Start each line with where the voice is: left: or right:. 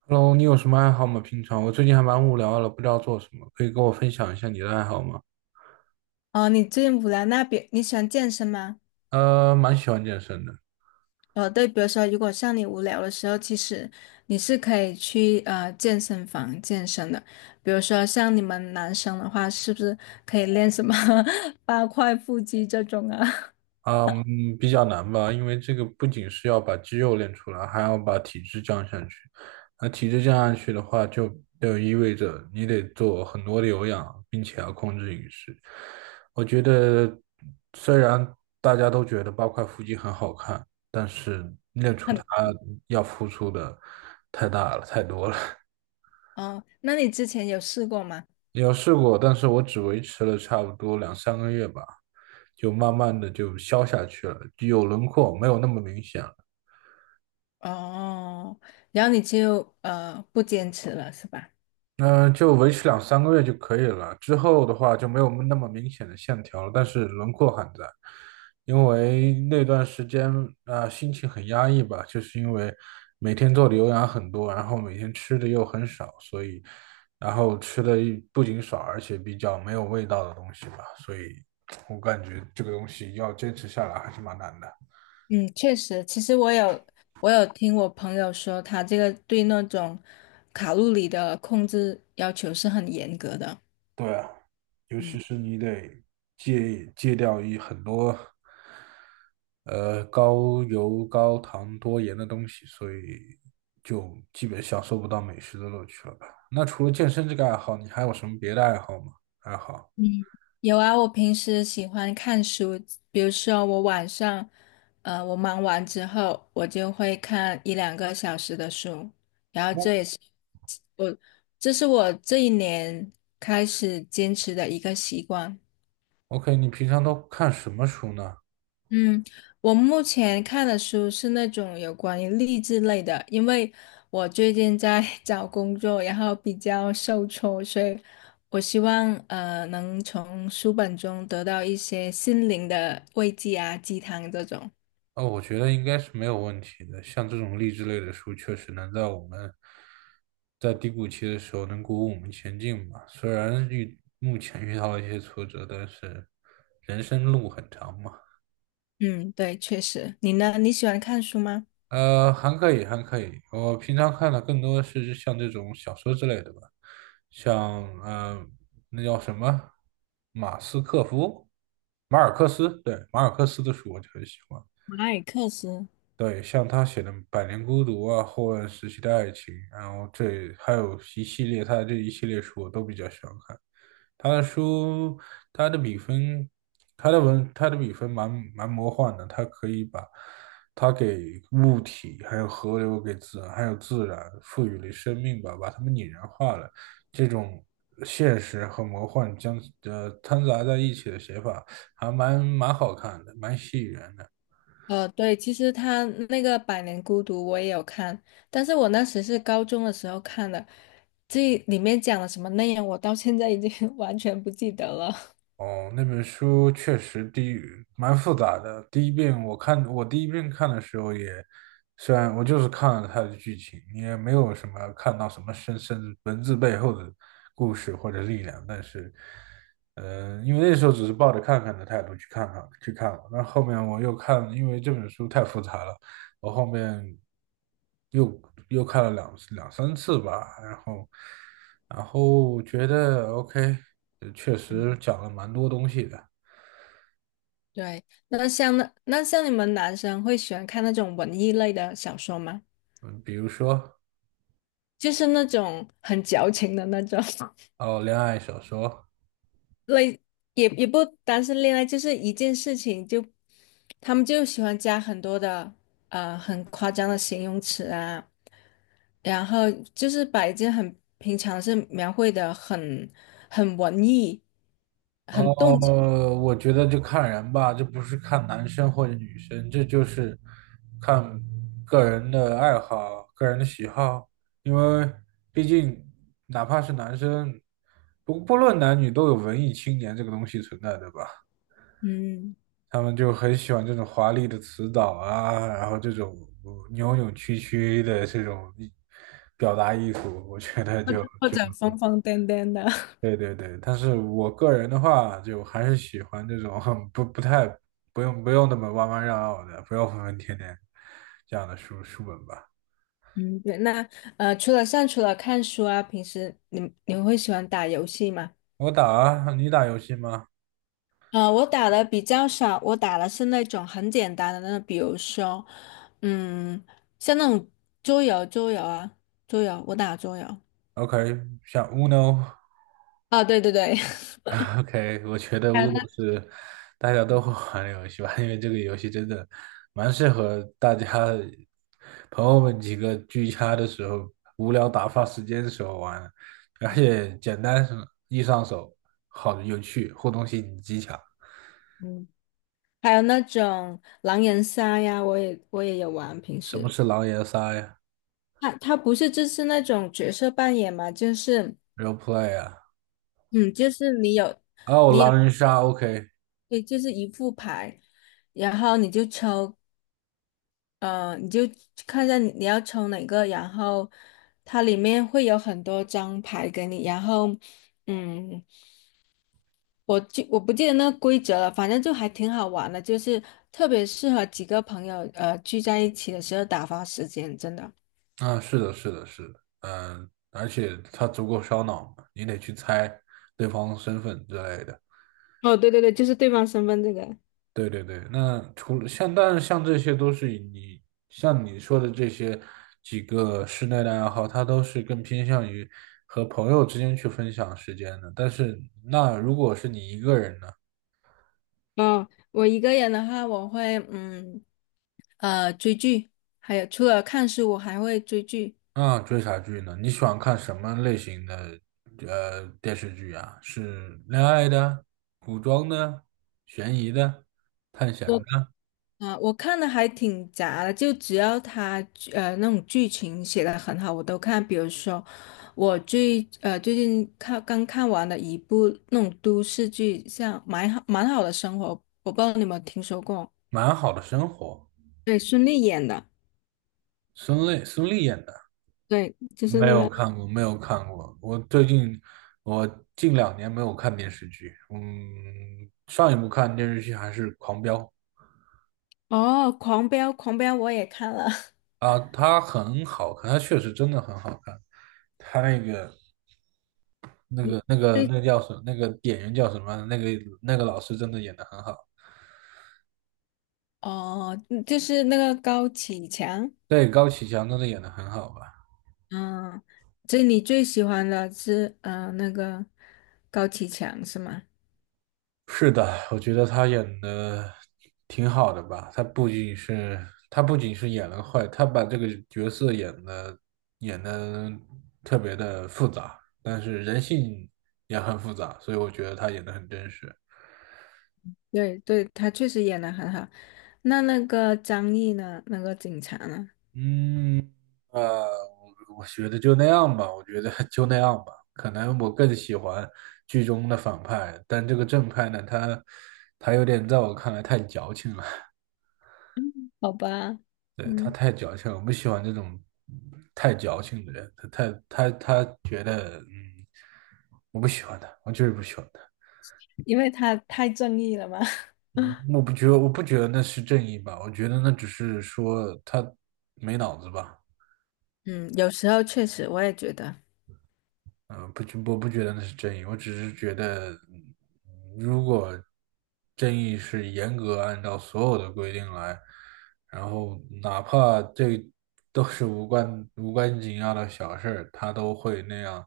right: Hello，你有什么爱好吗？平常我最近还蛮无聊的，不知道做什么，可以跟我分享一下你的爱好吗？
left: 哦，你最近无聊，那比你喜欢健身吗？
right: 蛮喜欢健身的。
left: 哦，对，比如说，如果像你无聊的时候，其实你是可以去健身房健身的。比如说，像你们男生的话，是不是可以练什么 八块腹肌这种啊？
right: 嗯，比较难吧，因为这个不仅是要把肌肉练出来，还要把体质降下去。那体质降下去的话，就意味着你得做很多的有氧，并且要控制饮食。我觉得，虽然大家都觉得8块腹肌很好看，但是练 出
left: 很
right: 它要付出的太大了，太多了。
left: 哦，那你之前有试过吗？
right: 有试过，但是我只维持了差不多两三个月吧，就慢慢的就消下去了，就有轮廓，没有那么明显了。
left: 哦，然后你就不坚持了，是吧？
right: 嗯、就维持两三个月就可以了。之后的话就没有那么明显的线条了，但是轮廓还在。因为那段时间啊、心情很压抑吧，就是因为每天做的有氧很多，然后每天吃的又很少，所以然后吃的不仅少，而且比较没有味道的东西吧，所以我感觉这个东西要坚持下来还是蛮难的。
left: 嗯，确实，其实我有听我朋友说，他这个对那种卡路里的控制要求是很严格的。
right: 对啊，尤其
left: 嗯，
right: 是你得戒掉一很多。高油、高糖、多盐的东西，所以就基本享受不到美食的乐趣了吧？那除了健身这个爱好，你还有什么别的爱好吗？爱好
left: 有啊，我平时喜欢看书，比如说我晚上，我忙完之后，我就会看一两个小时的书，然后
right: 嗯
left: 这也是我，这是我这一年开始坚持的一个习惯。
right: ？OK，你平常都看什么书呢？
left: 嗯，我目前看的书是那种有关于励志类的，因为我最近在 找工作，然后比较受挫，所以我希望能从书本中得到一些心灵的慰藉啊，鸡汤这种。
right: 哦，我觉得应该是没有问题的。像这种励志类的书，确实能在我们在低谷期的时候能鼓舞我们前进吧。虽然遇目前遇到了一些挫折，但是人生路很长嘛。
left: 嗯，对，确实。你呢？你喜欢看书吗？
right: 还可以，还可以。我平常看的更多是像这种小说之类的吧，像那叫什么，马斯克夫，马尔克斯，对，马尔克斯的书我就很喜欢。
left: 马尔克斯。
right: 对，像他写的《百年孤独》啊，《后乱时期的爱情》，然后这还有一系列他的这一系列书我都比较喜欢看。他的书，他的笔分，他的文，他的笔分蛮魔幻的，他可以把他给物体、还有河流、给自然、还有自然赋予了生命吧，把它们拟人化了。这种现实和魔幻将掺杂在一起的写法，还蛮好看的，蛮吸引人的。
left: 呃，对，其实他那个《百年孤独》我也有看，但是我那时是高中的时候看的，这里面讲了什么内容，我到现在已经 完全不记得了。
right: 哦，那本书确实第一蛮复杂的。第一遍我看，我第一遍看的时候也，虽然我就是看了它的剧情，也没有什么看到什么深文字背后的故事或者力量，但是，因为那时候只是抱着看看的态度去看看去看了，那后面我又看，因为这本书太复杂了，我后面又又看了两三次吧，然后觉得 OK，确实讲了蛮多东西的。
left: 对，那像那像你们男生会喜欢看那种文艺类的小说吗？
right: 嗯，比如说
left: 就是那种很矫情的那种
right: 哦，恋爱小说。
left: 类，也不单是恋爱，就是一件事情就，他们就喜欢加很多的很夸张的形容词啊。然后就是把一件很平常的事描绘的很很文艺，很动情，
right: 哦，我觉得就看人吧，这不是看男生或者女生，这就是看个人的爱好、个人的喜好，因为毕竟哪怕是男生，不论男女，都有文艺青年这个东西存在，对吧？
left: 嗯，
right: 他们就很喜欢这种华丽的词藻啊，然后这种扭扭曲曲的这种艺表达艺术，我觉得
left: 或
right: 就
left: 者或
right: 就
left: 者疯疯癫癫的，
right: 对对对。但是我个人的话，就还是喜欢这种很不太不用那么弯弯绕绕的，不要疯疯癫癫这样的书本吧。
left: 嗯，对。那除了像除了看书啊，平时你会喜欢打游戏吗？
right: 我打啊，你打游戏吗
left: 呃，我打的比较少，我打的是那种很简单的那种，比如说，嗯，像那种桌游，桌游啊，桌游，我打桌游。
right: ？OK，像 u n。
left: 啊，对对对，
right: OK，我觉得
left: 还有
right: u
left: 那。
right: n 是大家都会玩的游戏吧，因为这个游戏真的蛮适合大家朋友们几个聚餐的时候、无聊打发时间的时候玩，而且简单是易上手，好有趣，互动性极强。
left: 还有那种狼人杀呀，我也有玩。平
right: 什么
left: 时
right: 是狼人杀呀
left: 它不是就是那种角色扮演嘛，就是
right: ？Role play 啊？
left: 嗯，就是你有
right: 哦，
left: 你有
right: 狼人杀，OK。
left: 对，就是一副牌，然后你就抽，你就看一下你要抽哪个，然后它里面会有很多张牌给你，然后嗯，我不记得那个规则了，反正就还挺好玩的，就是特别适合几个朋友聚在一起的时候打发时间，真的。
right: 啊，是的，是的，是的。嗯，而且它足够烧脑嘛，你得去猜对方身份之类的。
left: 哦，对对对，就是对方身份这个。
right: 对对对。那除了像，但是像这些都是以你像你说的这些几个室内的爱好，它都是更偏向于和朋友之间去分享时间的。但是那如果是你一个人呢？
left: 嗯，我一个人的话，我会嗯追剧，还有除了看书，我还会追剧。
right: 那追啥剧呢？你喜欢看什么类型的电视剧啊？是恋爱的、古装的、悬疑的、探险
left: 我
right: 的，
left: 我看的还挺杂的，就只要他那种剧情写的很好，我都看。比如说最近看刚看完的一部那种都市剧，像《蛮好蛮好的生活》，我不知道你有没有听说过？
right: 蛮好的生活，孙俪演的。
left: 对，就是
right: 没
left: 那
right: 有
left: 个，
right: 看过，没有看过。我近两年没有看电视剧。嗯，上一部看电视剧还是《狂飙》
left: 哦，《狂飙》，《狂飙》我也看了。
right: 啊，它很好看，它确实真的很好看。他那个、那 个、那个、
left: 你
right: 那个叫什么那个演员叫什么？那个那个老师真的演的很好。
left: 哦，嗯就是那个高启强，
right: 对，高启强真的演的很好吧？
left: 嗯，这你最喜欢的是那个高启强是吗？
right: 是的，我觉得他演的挺好的吧。他不仅是演了坏，他把这个角色演的特别的复杂，但是人性也很复杂，所以我觉得他演的很真实。
left: 对对，他确实演的很好。那那个张译呢？那个警察呢？
right: 嗯，呃，我觉得就那样吧，我觉得 就那样吧。可能我更喜欢剧中的反派，但这个正派呢，他他有点在我看来太矫情了。
left: 好吧，
right: 对，他
left: 嗯，
right: 太矫情了，我不喜欢这种太矫情的人。他太他他觉得，嗯，我不喜欢他，我就是不喜欢他。
left: 因为他太正义了嘛。
right: 嗯，我不觉得那是正义吧，我觉得那只是说他没脑子吧。
left: 嗯，有时候确实我也觉得，
right: 嗯，不觉，我不觉得那是正义，我只是觉得，嗯如果正义是严格按照所有的规定来，然后哪怕这都是无关紧要的小事儿，他都会那样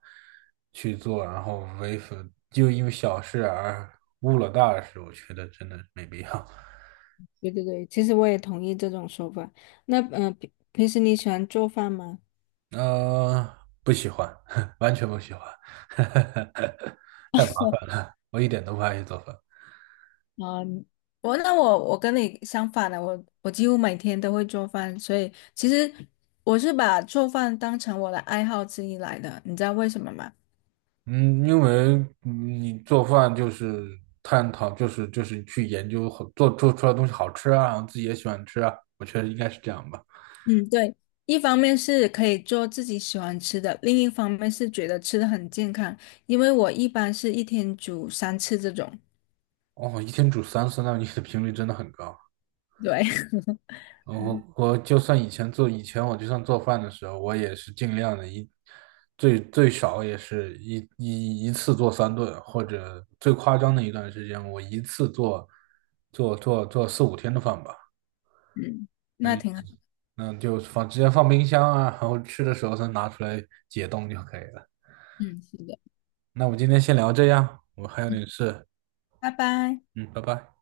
right: 去做，然后为反，就因为小事而误了大事，我觉得真的没必要。
left: 对对对，其实我也同意这种说法。那平时你喜欢做饭吗？
right: 呃，不喜欢。完全不喜欢。太麻烦，我一点都不爱去做饭。
left: 嗯，我跟你相反的，我几乎每天都会做饭，所以其实我是把做饭当成我的爱好之一来的，你知道为什么吗？
right: 嗯，因为你做饭就是探讨，就是去研究好做做出来的东西好吃啊，然后自己也喜欢吃啊，我觉得应该是这样吧。
left: 嗯，对，一方面是可以做自己喜欢吃的，另一方面是觉得吃的很健康，因为我一般是一天煮三次这种，
right: 哦，一天煮三次，那你的频率真的很高。
left: 对，
right: 我
left: 嗯
right: 我就算以前做，以前我就算做饭的时候，我也是尽量的最少也是一次做3顿，或者最夸张的一段时间，我一次做四五天的饭吧。
left: 嗯，那
right: 嗯
left: 挺好，
right: 那就直接放冰箱啊，然后吃的时候再拿出来解冻就可以了。
left: 嗯，是的，
right: 那我们今天先聊这样，我还有
left: 嗯，
right: 点事，
left: 拜拜。
right: 嗯，拜拜。